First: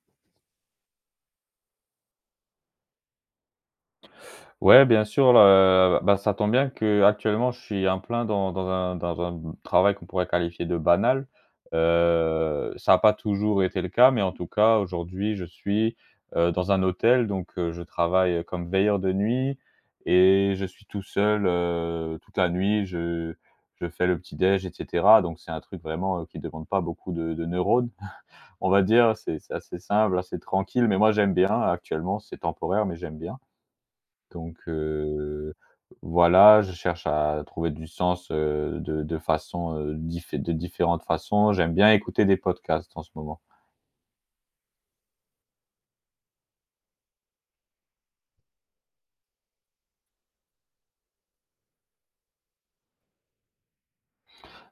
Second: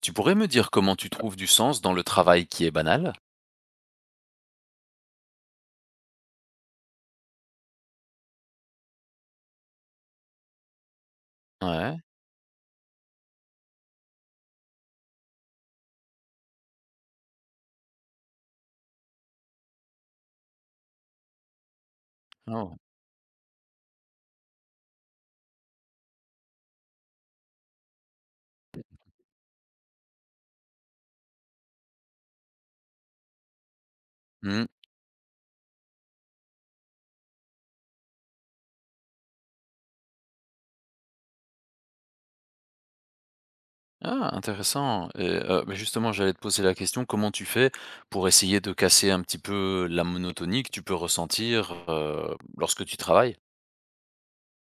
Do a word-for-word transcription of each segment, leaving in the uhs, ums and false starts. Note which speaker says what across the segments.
Speaker 1: Tu pourrais me dire comment tu trouves du sens dans le travail qui est banal?
Speaker 2: Ouais, bien sûr, heu, bah, ça tombe bien que actuellement, je suis en plein dans dans un dans un travail qu'on pourrait qualifier de banal.
Speaker 1: Ouais.
Speaker 2: Heu, ça a pas toujours été le cas, mais en tout cas aujourd'hui je suis, heu, dans un hôtel donc heu, je travaille comme veilleur de nuit et je suis tout seul, heu, toute la
Speaker 1: Oh.
Speaker 2: nuit. Je je fais le petit-déj et cetera donc c'est un truc vraiment, heu, qui ne demande pas beaucoup de de neurones, on va dire. C'est c'est assez simple, assez tranquille mais moi j'aime bien. Actuellement, c'est temporaire mais j'aime bien. Donc
Speaker 1: Mmh.
Speaker 2: heu, voilà, je cherche à trouver du sens, heu, de de façon, heu, diffé de différentes façons. J'aime bien écouter des podcasts en ce moment.
Speaker 1: Ah, intéressant. Et heu, beh, justement j'allais te poser la question, comment tu fais pour essayer de casser un petit peu la monotonie que tu peux ressentir, heu, lorsque tu travailles?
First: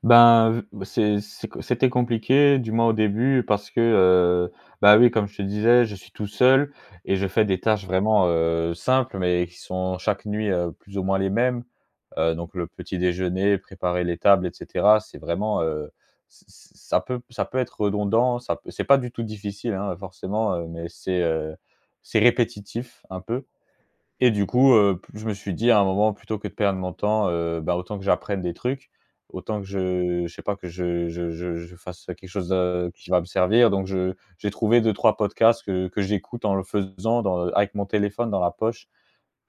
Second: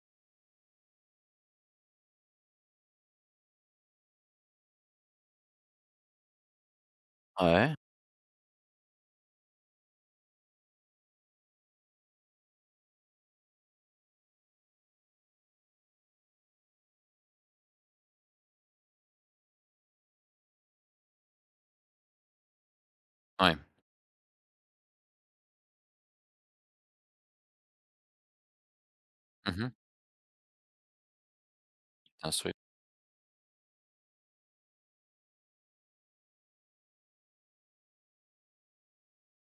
Speaker 2: Ben, v c'est c'est c'était compliqué, du moins au début, parce que, heu, bah, oui, comme je te disais, je suis tout seul et je fais des
Speaker 1: Ouais.
Speaker 2: tâches vraiment, heu, simples, mais qui sont chaque nuit, heu, plus ou moins les mêmes. Heu, donc le petit déjeuner, préparer les tables et cetera, c'est vraiment, heu, ç ç ça peut ça peut être redondant, ça peut c'est pas du tout difficile, hein, forcément, heu, mais c'est, heu, c'est répétitif un peu.
Speaker 1: Ouais.
Speaker 2: Et du coup, heu, p je me suis dit à un moment plutôt que de perdre mon temps, heu, bah, autant que j'apprenne des trucs,
Speaker 1: Mmh
Speaker 2: autant que
Speaker 1: mh.
Speaker 2: je je sais pas, que je je je je fasse quelque chose, heu, qui va me servir. Donc je j'ai trouvé deux trois podcasts que que j'écoute en le faisant dans avec mon téléphone dans la poche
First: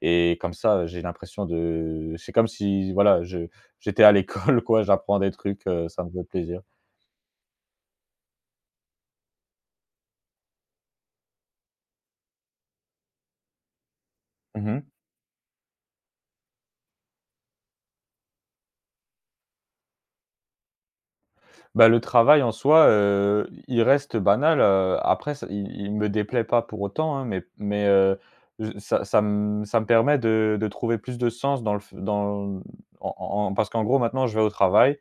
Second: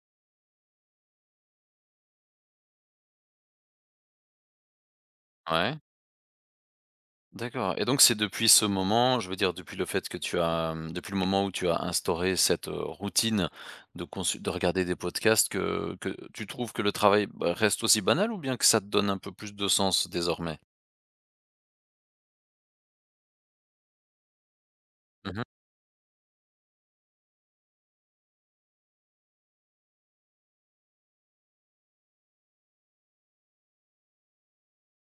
Speaker 2: et comme ça, heu, j'ai l'impression de c'est comme si voilà, je j'étais à l'école quoi, j'apprends des trucs,
Speaker 1: Ouais.
Speaker 2: heu, ça me fait plaisir.
Speaker 1: D'accord. Et donc c'est depuis ce moment, je veux dire depuis le fait que tu as, hem, depuis le moment où tu as instauré cette, heu, routine de consul de
Speaker 2: Mmh.
Speaker 1: regarder des podcasts, que que tu trouves que le travail, bah, reste aussi banal, ou bien que ça te donne un peu plus de sens désormais?
Speaker 2: Bah, le travail en soi, heu, il reste banal, heu, après
Speaker 1: Mmh
Speaker 2: ça il il me déplaît pas pour autant, hein, mais mais heu, je ça ça me ça me permet de de trouver plus de sens dans le f dans en en parce qu'en gros maintenant je vais au travail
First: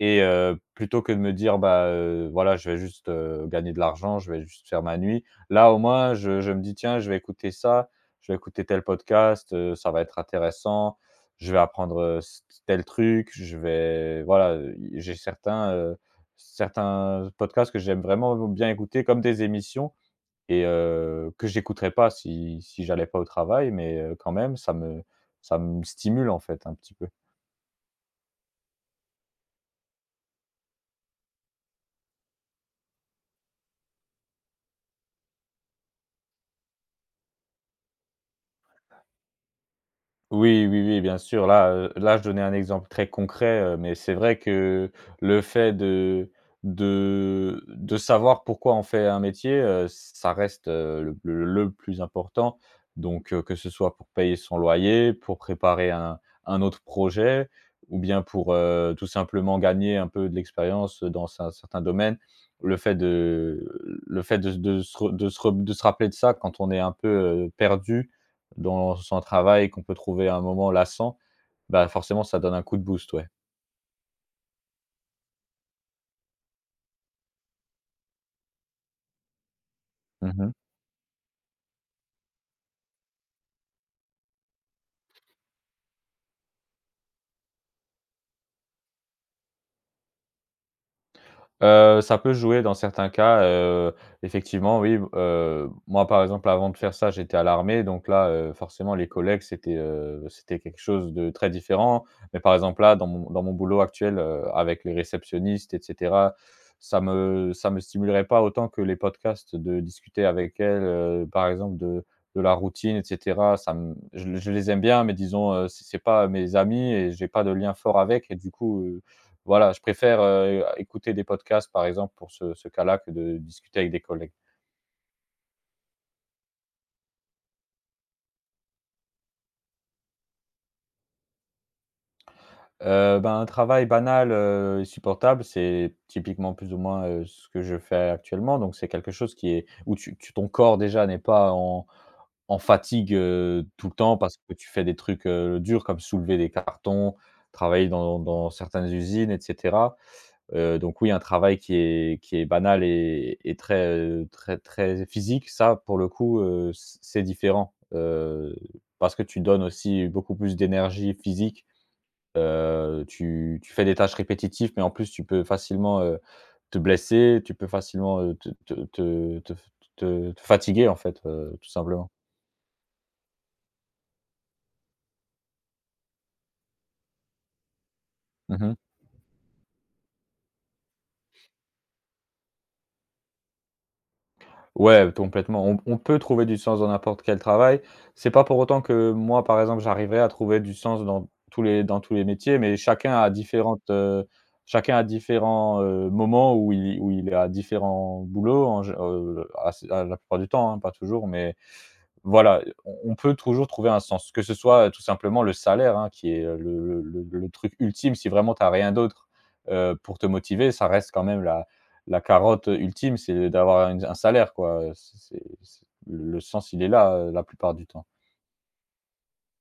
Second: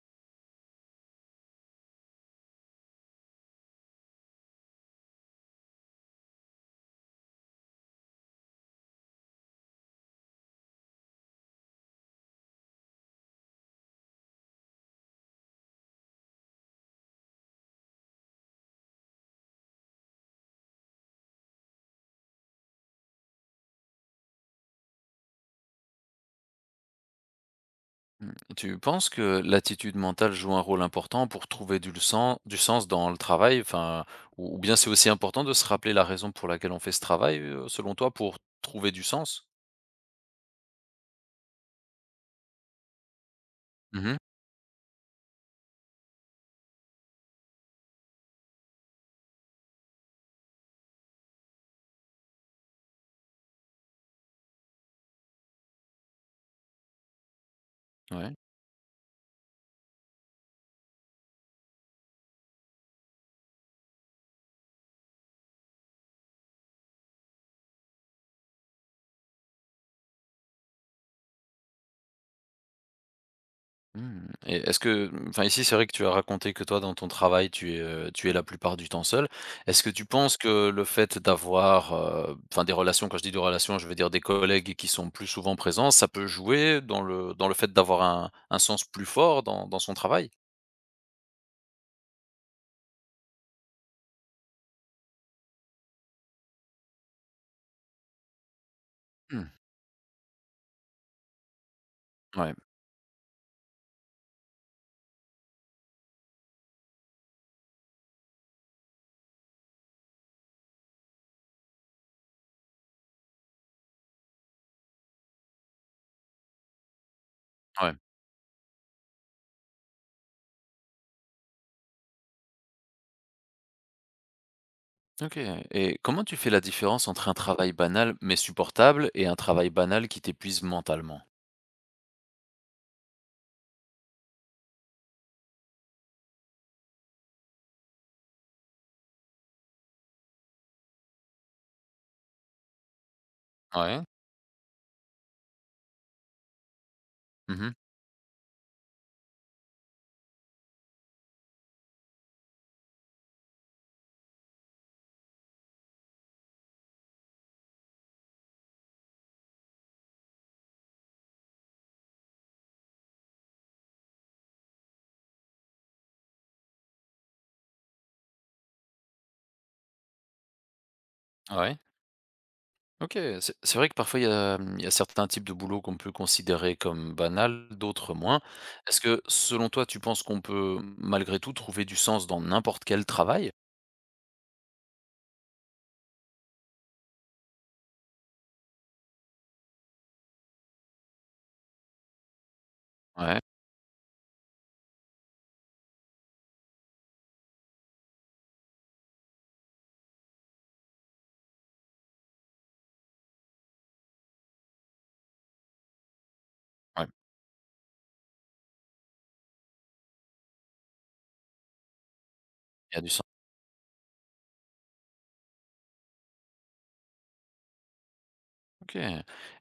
Speaker 2: et heu, plutôt que de me dire: «Bah, heu, voilà je vais juste, heu, gagner de l'argent, je vais juste faire ma nuit». Là au moins je je me dis: «Tiens je vais écouter ça, je vais écouter tel podcast, heu, ça va être intéressant, je vais apprendre, heu, c tel truc, je vais» voilà, j'ai certains, euh, certains podcasts que j'aime vraiment bien écouter, comme des émissions et heu, que j'écouterais pas si si j'allais pas au travail mais heu, quand même, ça me ça me stimule, en fait, un petit peu.
Speaker 1: mh, mmh. Tu penses que l'attitude mentale joue un rôle important pour trouver du sens, du sens dans le travail? Enfin, ou ou bien c'est aussi important de se rappeler la raison pour laquelle on fait ce travail, heu, selon toi, pour trouver du sens?
Speaker 2: Oui, oui, oui, bien sûr. Là, heu, là, je donnais un exemple très concret, heu, mais c'est
Speaker 1: Mmh.
Speaker 2: vrai que le fait de de de savoir pourquoi on fait un métier, heu, ça reste, heu, le le le plus important. Donc, heu, que ce soit pour payer son loyer, pour préparer un un autre projet ou bien
Speaker 1: Ouais.
Speaker 2: pour, heu, tout simplement gagner un peu de l'expérience dans un certain domaine. Le fait de le fait de de se re de se re de se rappeler de ça quand on est un peu, heu, perdu dans son travail, qu'on peut trouver à un moment lassant, bah, forcément ça donne un coup de boost, ouais.
Speaker 1: Mmh. Et est-ce que, enfin, ici, c'est vrai que tu as raconté que toi, dans ton travail, tu es, heu, tu es la plupart du temps seul. Est-ce que tu
Speaker 2: Mmh
Speaker 1: penses
Speaker 2: mh.
Speaker 1: que le fait d'avoir, heu, enfin, des relations, quand je dis des relations, je veux dire des collègues qui sont plus souvent présents, ça peut jouer dans le dans le fait d'avoir un un sens plus fort dans dans son travail?
Speaker 2: Heu, ça peut jouer dans certains cas, heu, effectivement oui. Heu, moi par exemple avant de faire ça, j'étais à l'armée donc là, heu, forcément les collègues
Speaker 1: Mmh,
Speaker 2: c'était, heu, c'était quelque chose de très différent. Mais
Speaker 1: ouais,
Speaker 2: par exemple là dans mon dans mon boulot actuel, heu, avec les réceptionnistes et cetera, ça me ça me stimulerait pas autant que les podcasts de discuter avec elles, heu, par exemple de de la routine et cetera. Ça me je je les aime bien mais disons, heu, c'est c'est pas mes amis et j'ai pas de lien
Speaker 1: ouais.
Speaker 2: fort avec et du coup, heu voilà, je préfère, heu, écouter des podcasts, par exemple, pour ce ce cas-là, que de discuter avec des collègues.
Speaker 1: OK. Et comment tu fais la différence entre un travail banal mais supportable et un travail banal qui t'épuise mentalement?
Speaker 2: Heu, ben, un travail banal, heu et supportable, c'est typiquement plus ou moins, heu, ce que je fais actuellement, donc c'est quelque chose qui est où tu tu ton corps déjà n'est pas en en fatigue, heu, tout le
Speaker 1: Ouais.
Speaker 2: temps parce que tu fais des trucs, heu, durs comme soulever des cartons,
Speaker 1: Mmh.
Speaker 2: travailler dans dans certaines usines et cetera. Heu, donc oui, un travail qui est qui est banal et et très, heu, très, très physique, ça, pour le coup, heu, c c'est différent, heu, parce que tu donnes aussi beaucoup plus d'énergie physique, heu, tu tu fais des tâches répétitives, mais en plus, tu peux facilement, heu, te blesser, tu peux facilement, heu, te te te te te te fatiguer, en fait, heu, tout
Speaker 1: Ouais.
Speaker 2: simplement.
Speaker 1: OK, c'est c'est vrai que parfois il y a, mmh, il y a certains types de boulots qu'on peut considérer comme banals, d'autres moins.
Speaker 2: Mmh.
Speaker 1: Est-ce que, selon toi, tu penses qu'on peut, mmh, malgré tout trouver du sens dans n'importe quel travail?
Speaker 2: Ouais, complètement. On on peut trouver du sens dans n'importe quel travail. C'est pas pour autant que moi, par exemple, j'arriverai à trouver du sens dans tous les dans tous les métiers, mais chacun a
Speaker 1: Ouais,
Speaker 2: différentes, heu, chacun a différents, heu, moments où il où il a différents boulots en gé heu, à à la plupart du temps, hein, pas toujours, mais voilà, on on peut toujours trouver un sens, que ce soit, heu, tout simplement le salaire, hein, qui est, heu, le le
Speaker 1: ouais,
Speaker 2: le le truc ultime si vraiment tu as rien d'autre, heu, pour te motiver, ça reste quand même la la carotte,
Speaker 1: il y a du
Speaker 2: ultime,
Speaker 1: sens.
Speaker 2: c'est d'avoir une un salaire quoi, c'est c'est c'est le sens il est là, heu, la plupart du temps.
Speaker 1: OK.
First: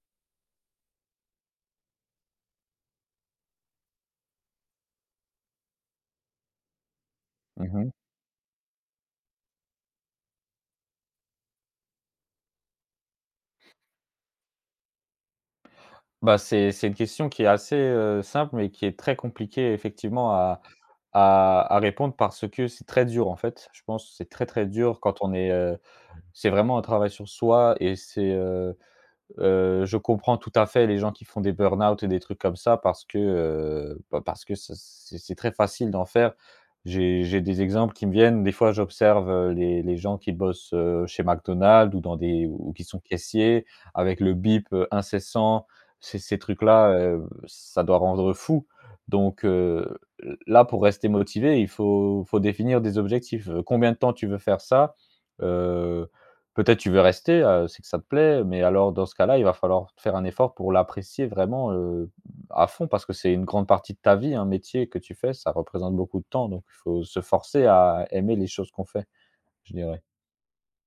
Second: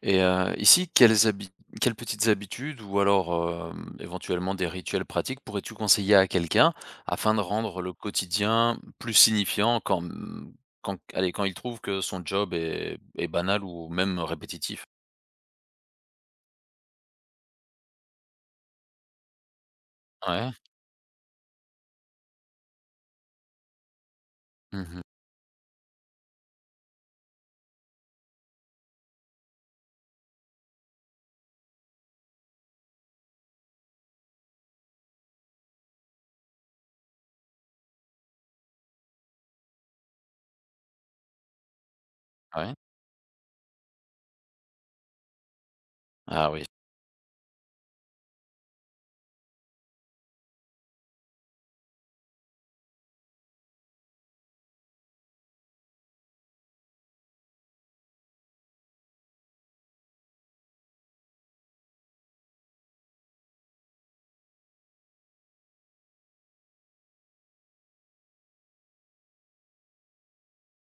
Speaker 1: Et heu, ici, quelles habi quelles petites habitudes, ou alors, hem, éventuellement des rituels pratiques pourrais-tu conseiller à quelqu'un afin de rendre
Speaker 2: Mmh.
Speaker 1: le quotidien plus signifiant quand, mmh, quand, allez, quand il trouve que son job est est banal ou même répétitif?
Speaker 2: Bah, c'est c'est une question qui est assez, heu, simple, mais qui est très compliquée effectivement
Speaker 1: Ouais.
Speaker 2: à à à répondre parce que c'est très dur en fait. Je pense que c'est très, très dur
Speaker 1: Mmh.
Speaker 2: quand on est, heu c'est vraiment un travail sur soi et c'est, euh, Heu, je comprends tout à fait les gens qui font des burn-out et des trucs comme ça parce que, heu, bah, parce que ça c'est c'est très facile d'en faire. J'ai j'ai des exemples qui me viennent. Des fois, j'observe, heu, les les gens qui bossent, heu, chez McDonald's ou dans des
Speaker 1: Ouais.
Speaker 2: ou qui sont caissiers avec le bip, heu, incessant. Ces ces
Speaker 1: Ah oui.
Speaker 2: trucs-là, heu, ça doit rendre fou. Donc, heu, là, pour rester motivé, il faut faut définir des objectifs. Heu, combien de temps tu veux faire ça? Euh, Peut-être tu veux rester, heu, c'est que ça te plaît, mais alors dans ce cas-là, il va falloir faire un effort pour l'apprécier vraiment, heu, à fond parce que c'est une grande partie de ta vie, un métier que tu fais, ça représente beaucoup de temps, donc il faut se forcer à aimer les choses qu'on fait, je dirais.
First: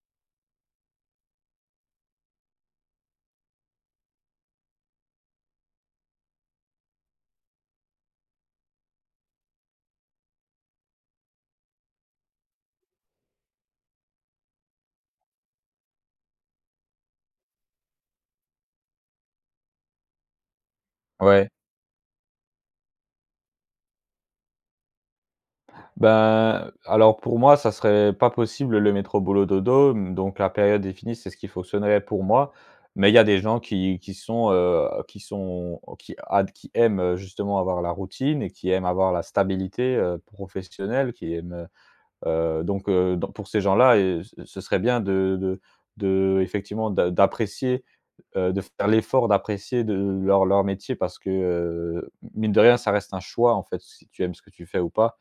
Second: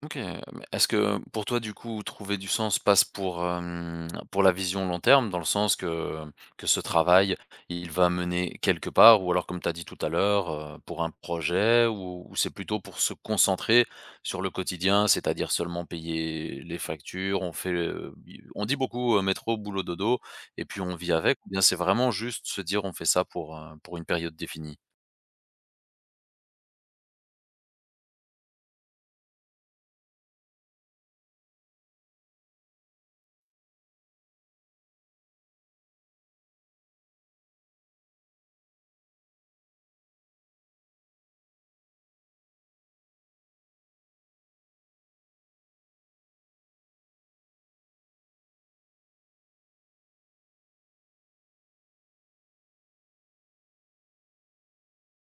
Speaker 1: OK, mais est-ce que pour toi, du coup, trouver du sens passe pour, hem, pour la vision long terme, dans le sens que que ce travail, il va mener quelque part, ou alors, comme tu as dit tout à l'heure, heu, pour un projet, ou ou c'est plutôt pour se concentrer sur le quotidien, c'est-à-dire seulement payer les factures, on fait, heu, bi on dit beaucoup, heu: «Métro, boulot, dodo» et puis on vit avec, ou
Speaker 2: Ouais.
Speaker 1: bien c'est vraiment juste se dire: «On fait ça pour, heu, pour une période définie»?
Speaker 2: Ben, alors pour moi, ça serait pas possible le métro boulot dodo, mmh, donc la période définie, c'est ce qui fonctionnerait pour moi. Mais il y a des gens qui qui sont, heu, qui sont qui ad qui aiment, heu, justement avoir la routine et qui aiment avoir la stabilité, heu, professionnelle, qui aiment, heu Heu, donc heu, dans pour ces gens-là et ce ce serait bien de de de effectivement d'a d'apprécier, heu, de faire l'effort d'apprécier de leur leur métier parce que, heu, mine de rien, ça reste un choix, en fait, si tu aimes ce que tu fais ou pas.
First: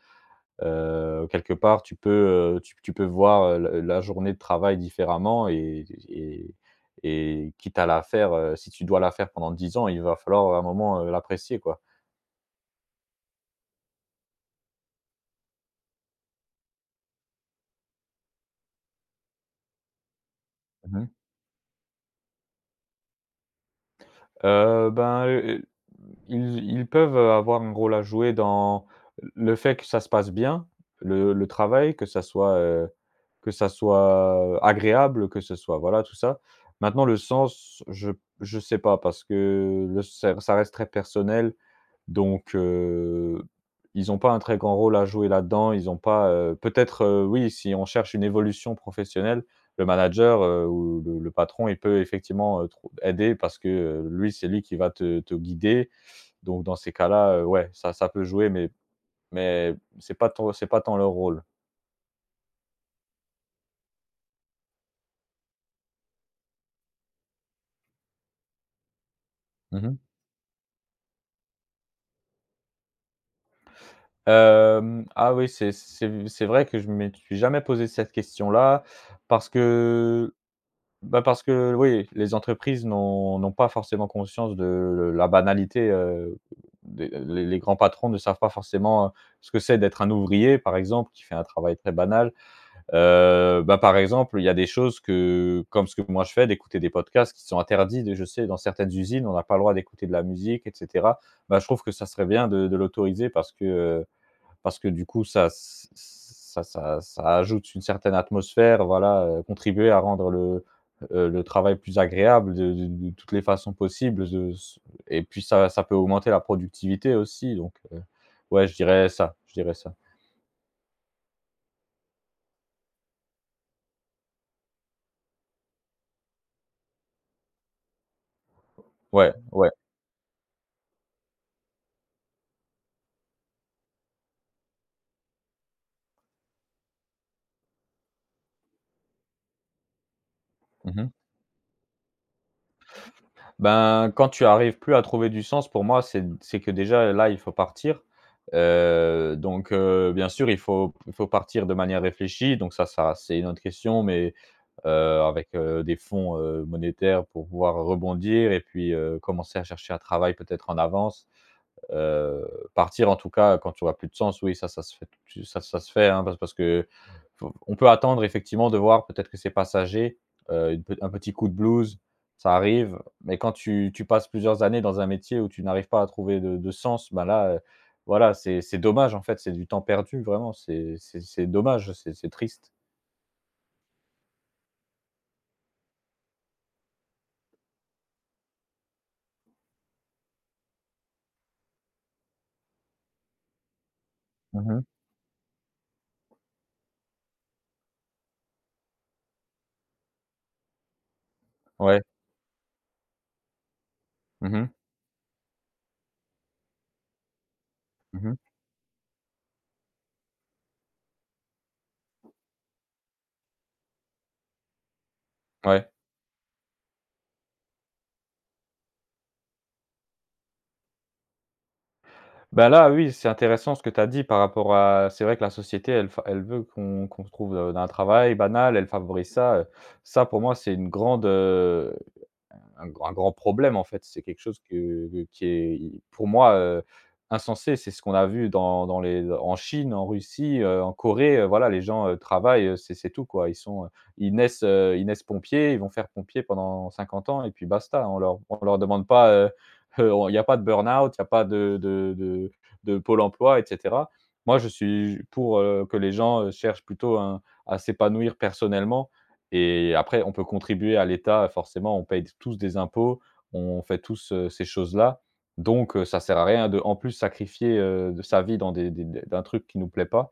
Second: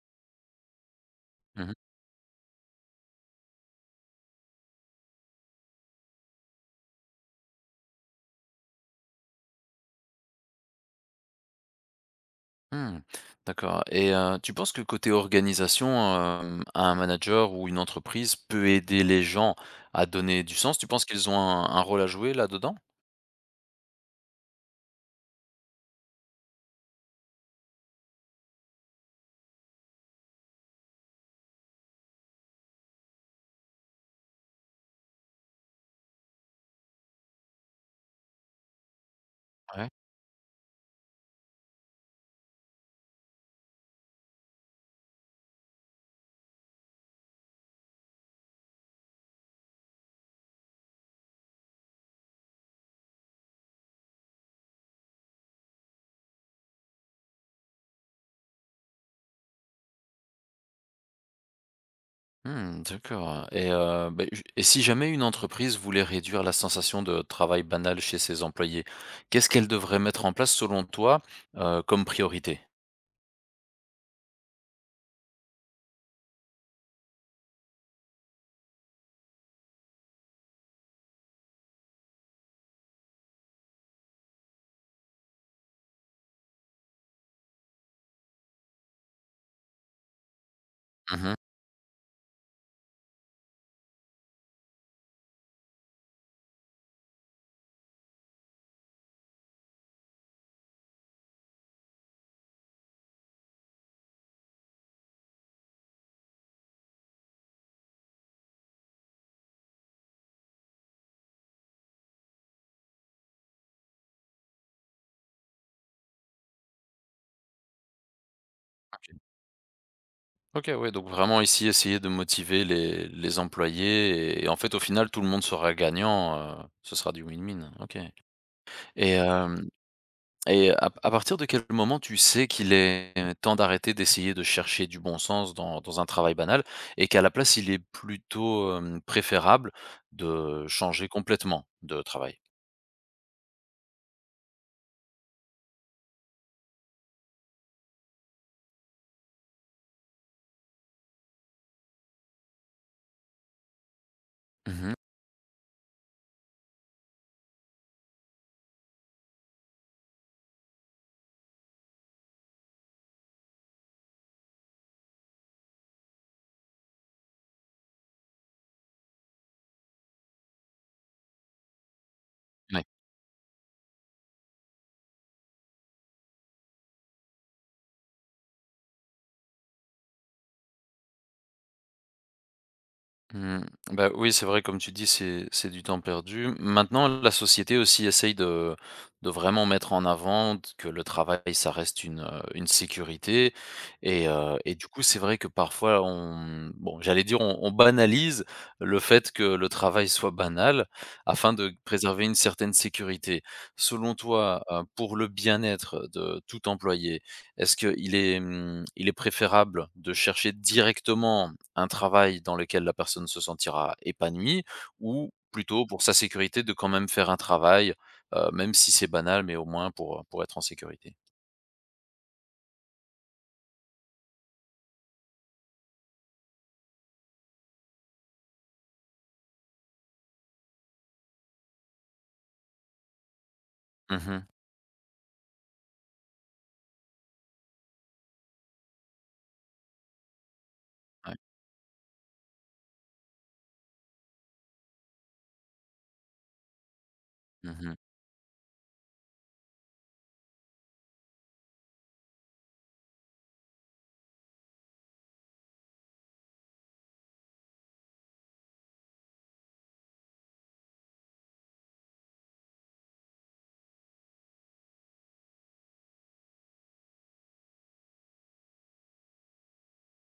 Speaker 2: Heu, quelque part, tu peux, heu, tu tu peux voir, heu, la la journée de travail différemment et et et quitte à la faire, heu, si tu dois la faire pendant dix ans, il va falloir à un moment, heu, l'apprécier, quoi.
Speaker 1: Mmh. D'accord. Et heu, tu penses que, côté organisation, hem, un manager ou une entreprise peut aider les gens à donner du sens? Tu penses
Speaker 2: Mmh.
Speaker 1: qu'ils ont un un rôle à jouer là-dedans?
Speaker 2: Heu, ben, heu, ils ils peuvent avoir un rôle à jouer dans le fait que ça se passe bien, le le travail, que ça soit, heu, que ça soit agréable, que ce soit voilà, tout ça. Maintenant le sens, je je sais pas parce que
Speaker 1: Ouais.
Speaker 2: le ça ça reste très personnel donc, heu, ils n'ont pas un très grand rôle à jouer là-dedans. Ils ont pas, heu, peut-être, heu, oui, si on cherche une évolution professionnelle, le manager, heu, ou le le patron, il peut effectivement, heu, trou aider parce que, heu, lui, c'est lui qui va te te guider. Donc dans ces cas-là, heu, ouais, ça ça peut jouer, mais mais c'est pas ton c'est pas tant leur rôle.
Speaker 1: Mmh, d'accord. Et heu, beh, j et si jamais une entreprise voulait réduire la sensation de travail banal chez ses employés, qu'est-ce qu'elle
Speaker 2: Mmh
Speaker 1: devrait
Speaker 2: mh.
Speaker 1: mettre en place selon toi, heu, comme priorité?
Speaker 2: Ah oui, c'est c'est c'est vrai que je ne me suis jamais posé cette question-là parce que bah, parce que oui, les entreprises n'ont n'ont pas forcément conscience de la banalité, heu, des les les grands patrons ne savent pas forcément, heu, ce que c'est d'être un ouvrier, par exemple, qui fait
Speaker 1: Mmh.
Speaker 2: un travail très banal. Heu, bah, par exemple, il y a des choses que comme ce que moi je fais, d'écouter des podcasts qui sont interdits de je sais, dans certaines usines, on n'a pas le droit d'écouter de la musique et cetera. Bah, je trouve que ça serait bien de de l'autoriser parce que, euh, parce que du coup ça ça ça ça ajoute une certaine atmosphère, voilà, heu, contribuer à rendre le, heu, le travail plus agréable de de de toutes les façons possibles, de et puis ça ça peut augmenter la productivité aussi donc heu, ouais, je
Speaker 1: OK.
Speaker 2: dirais ça, je dirais ça.
Speaker 1: OK, ouais, donc vraiment, ici, essayer de motiver les les employés, et et en fait, au final, tout le monde sera gagnant, heu, ce sera du win-win. OK. Et
Speaker 2: Ouais,
Speaker 1: hem,
Speaker 2: ouais.
Speaker 1: et à à partir de quel moment tu sais qu'il est temps d'arrêter d'essayer de chercher du bon sens dans dans un travail banal, et qu'à la place, il est plutôt, hem, préférable de changer
Speaker 2: Mmh.
Speaker 1: complètement de travail?
Speaker 2: Ben, quand tu arrives plus à trouver du sens pour moi, c'est c'est que déjà là, il faut partir, heu, donc heu, bien sûr, il faut il faut partir de manière réfléchie donc ça ça c'est une autre question, mais
Speaker 1: Mmh.
Speaker 2: heu, avec, heu, des fonds, heu, monétaires pour pouvoir rebondir et puis, heu, commencer à chercher un travail peut-être en avance. Heu, Partir en tout cas quand tu auras plus de sens, oui, ça ça se fait tout ça ça se fait, hein, parce parce que faut on peut attendre effectivement de voir peut-être que c'est passager, heu, une pe un petit coup de blues, ça arrive, mais quand tu tu passes plusieurs années dans un métier où tu n'arrives pas à trouver de de sens, ben là, heu, voilà, c'est c'est dommage en fait, c'est du temps perdu vraiment, c'est c'est c'est dommage, c'est c'est triste.
Speaker 1: Mmh. Bah, oui, c'est vrai, comme tu dis, c'est c'est du temps perdu. Maintenant, la société aussi essaye de de vraiment mettre en avant que le travail, ça reste une, euh, une sécurité. Et, euh, et
Speaker 2: Mmh.
Speaker 1: du coup, c'est vrai que parfois, on, bon, j'allais dire, on, on banalise le fait que le travail soit banal afin de
Speaker 2: Ouais.
Speaker 1: préserver une certaine sécurité. Selon
Speaker 2: Mmh
Speaker 1: toi,
Speaker 2: mh.
Speaker 1: euh, pour le bien-être de tout employé, est-ce qu'il
Speaker 2: Mmh.
Speaker 1: est, hum, il est préférable de chercher directement un travail dans lequel la personne se sentira épanouie, ou plutôt,
Speaker 2: Ouais.
Speaker 1: pour sa sécurité, de quand même faire un travail, heu, même si c'est banal, mais au moins pour, pour être en sécurité.
Speaker 2: Bah, là, oui, c'est intéressant ce que tu as dit par rapport à c'est vrai que la société, elle fa elle veut qu'on qu'on se trouve, heu, dans un travail banal, elle favorise ça, heu, ça pour moi, c'est une grande, un grand un grand problème en fait. C'est quelque
Speaker 1: Mmh.
Speaker 2: chose que qui est pour moi, heu, insensé. C'est ce qu'on a vu dans dans les en Chine, en Russie, heu, en
Speaker 1: Ouais.
Speaker 2: Corée, heu, voilà les gens, heu, travaillent, heu, c'est c'est tout quoi. Ils sont, heu, ils naissent, heu, ils naissent pompiers, ils vont faire pompier pendant cinquante ans et puis
Speaker 1: Mmh.
Speaker 2: basta. On leur on leur demande pas, heu, heu, il y a pas de burn-out, il y a pas de de de de Pôle emploi et cetera. Moi je suis pour, heu, que les gens, heu, cherchent plutôt un à s'épanouir personnellement et après, on peut contribuer à l'État, forcément, on paye tous des impôts, on fait tous, heu, ces choses-là. Donc, heu, ça sert à rien de, en plus, sacrifier, heu, de sa vie dans des des des d'un truc qui nous plaît pas.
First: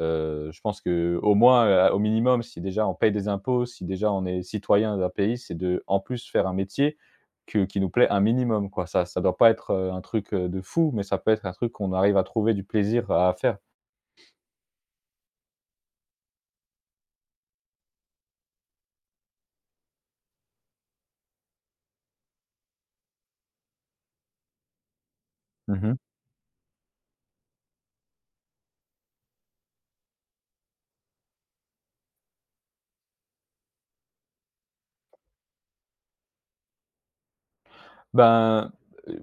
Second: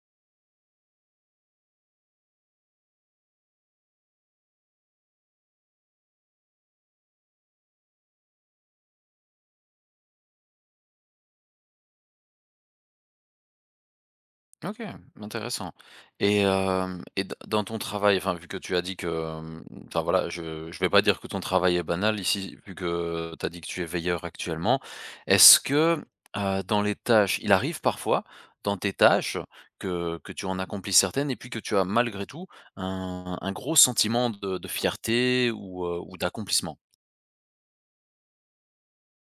Speaker 2: Heu, je pense que, au moins, heu, au minimum, si déjà on paye des impôts, si déjà on est citoyen d'un pays, c'est de, en plus, faire un métier que qui nous plaît un minimum, quoi. Ça ça doit pas être, heu, un truc, heu, de fou, mais ça peut être un truc qu'on arrive à trouver du plaisir à faire.
Speaker 1: OK, intéressant. Et hem, et d dans ton travail, enfin, vu que tu as dit que, hem, enfin, voilà, je je vais pas dire que ton travail est banal ici, vu que tu as dit que tu es veilleur actuellement. Est-ce
Speaker 2: Mmh.
Speaker 1: que, heu, dans les tâches il arrive parfois dans tes tâches que que tu en accomplis certaines, et puis que tu as, malgré tout, un un gros sentiment de de fierté, ou, heu, ou d'accomplissement?
Speaker 2: Ben, heu,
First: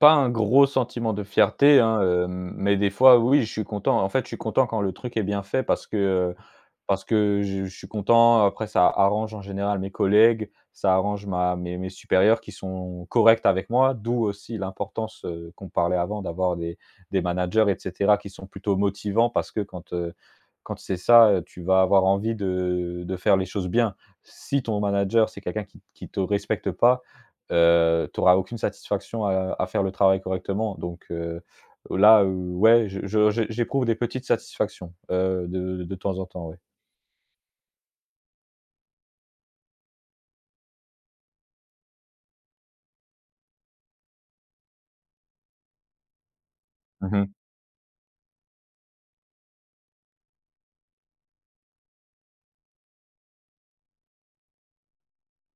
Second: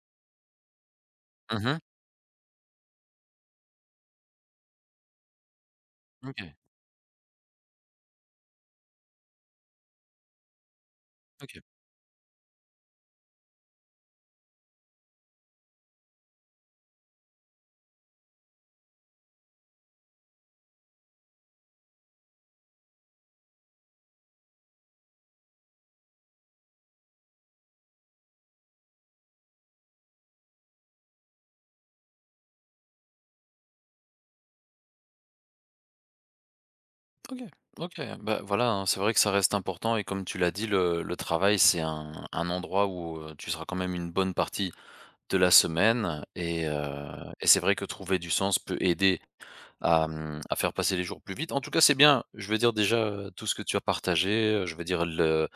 Speaker 2: pas un gros sentiment de
Speaker 1: Mmh.
Speaker 2: fierté, hein, hem, mais des fois, oui, je suis content. En fait, je suis content quand le truc est bien fait parce que, heu,
Speaker 1: OK,
Speaker 2: parce que je je suis content. Après, ça arrange en général mes collègues, ça arrange ma
Speaker 1: OK.
Speaker 2: mes mes supérieurs qui sont corrects avec moi, d'où aussi l'importance, heu, qu'on parlait avant d'avoir des des managers et cetera qui sont plutôt motivants parce que quand, heu, quand c'est ça, heu, tu vas avoir envie de de faire les choses bien. Si ton manager, c'est quelqu'un qui qui te respecte pas. Heu, tu auras aucune satisfaction à à faire le travail correctement, donc heu, là, heu, ouais, je je j'é j'éprouve des petites satisfactions, heu, de de temps en temps, ouais.
Speaker 1: OK. OK, bah, voilà, hein, c'est vrai que ça reste important, et comme tu l'as dit, le le travail, c'est un un endroit où, heu, tu seras quand même une bonne partie de la semaine. Et heu,
Speaker 2: Mmh.
Speaker 1: et c'est vrai que trouver du sens peut aider à, mmh, à faire passer les jours plus vite. En tout cas, c'est bien, je veux dire, déjà, heu, tout ce que tu as partagé, heu, je veux dire le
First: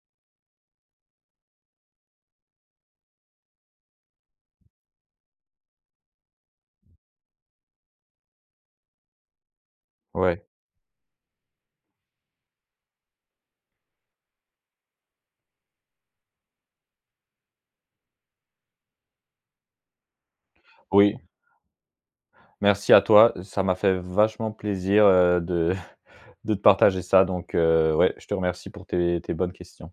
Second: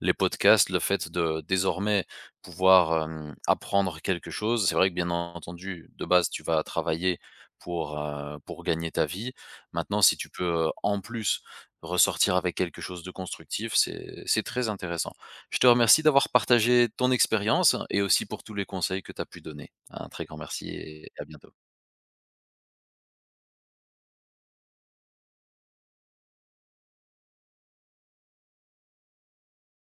Speaker 1: les podcasts, le fait de désormais pouvoir, hem, apprendre quelque chose. C'est vrai que, bien entendu, de base, tu vas travailler pour, heu, pour gagner ta vie. Maintenant, si tu peux,
Speaker 2: Ouais.
Speaker 1: heu, en plus, ressortir avec quelque chose de constructif, c'est c'est très intéressant. Je te remercie d'avoir partagé ton expérience, et aussi pour tous les conseils que tu as pu donner. Un très grand merci, et
Speaker 2: Oui,
Speaker 1: à bientôt.
Speaker 2: merci à toi, ça m'a fait vachement plaisir, heu, de de te partager ça, donc heu, ouais, je te remercie pour tes tes bonnes questions.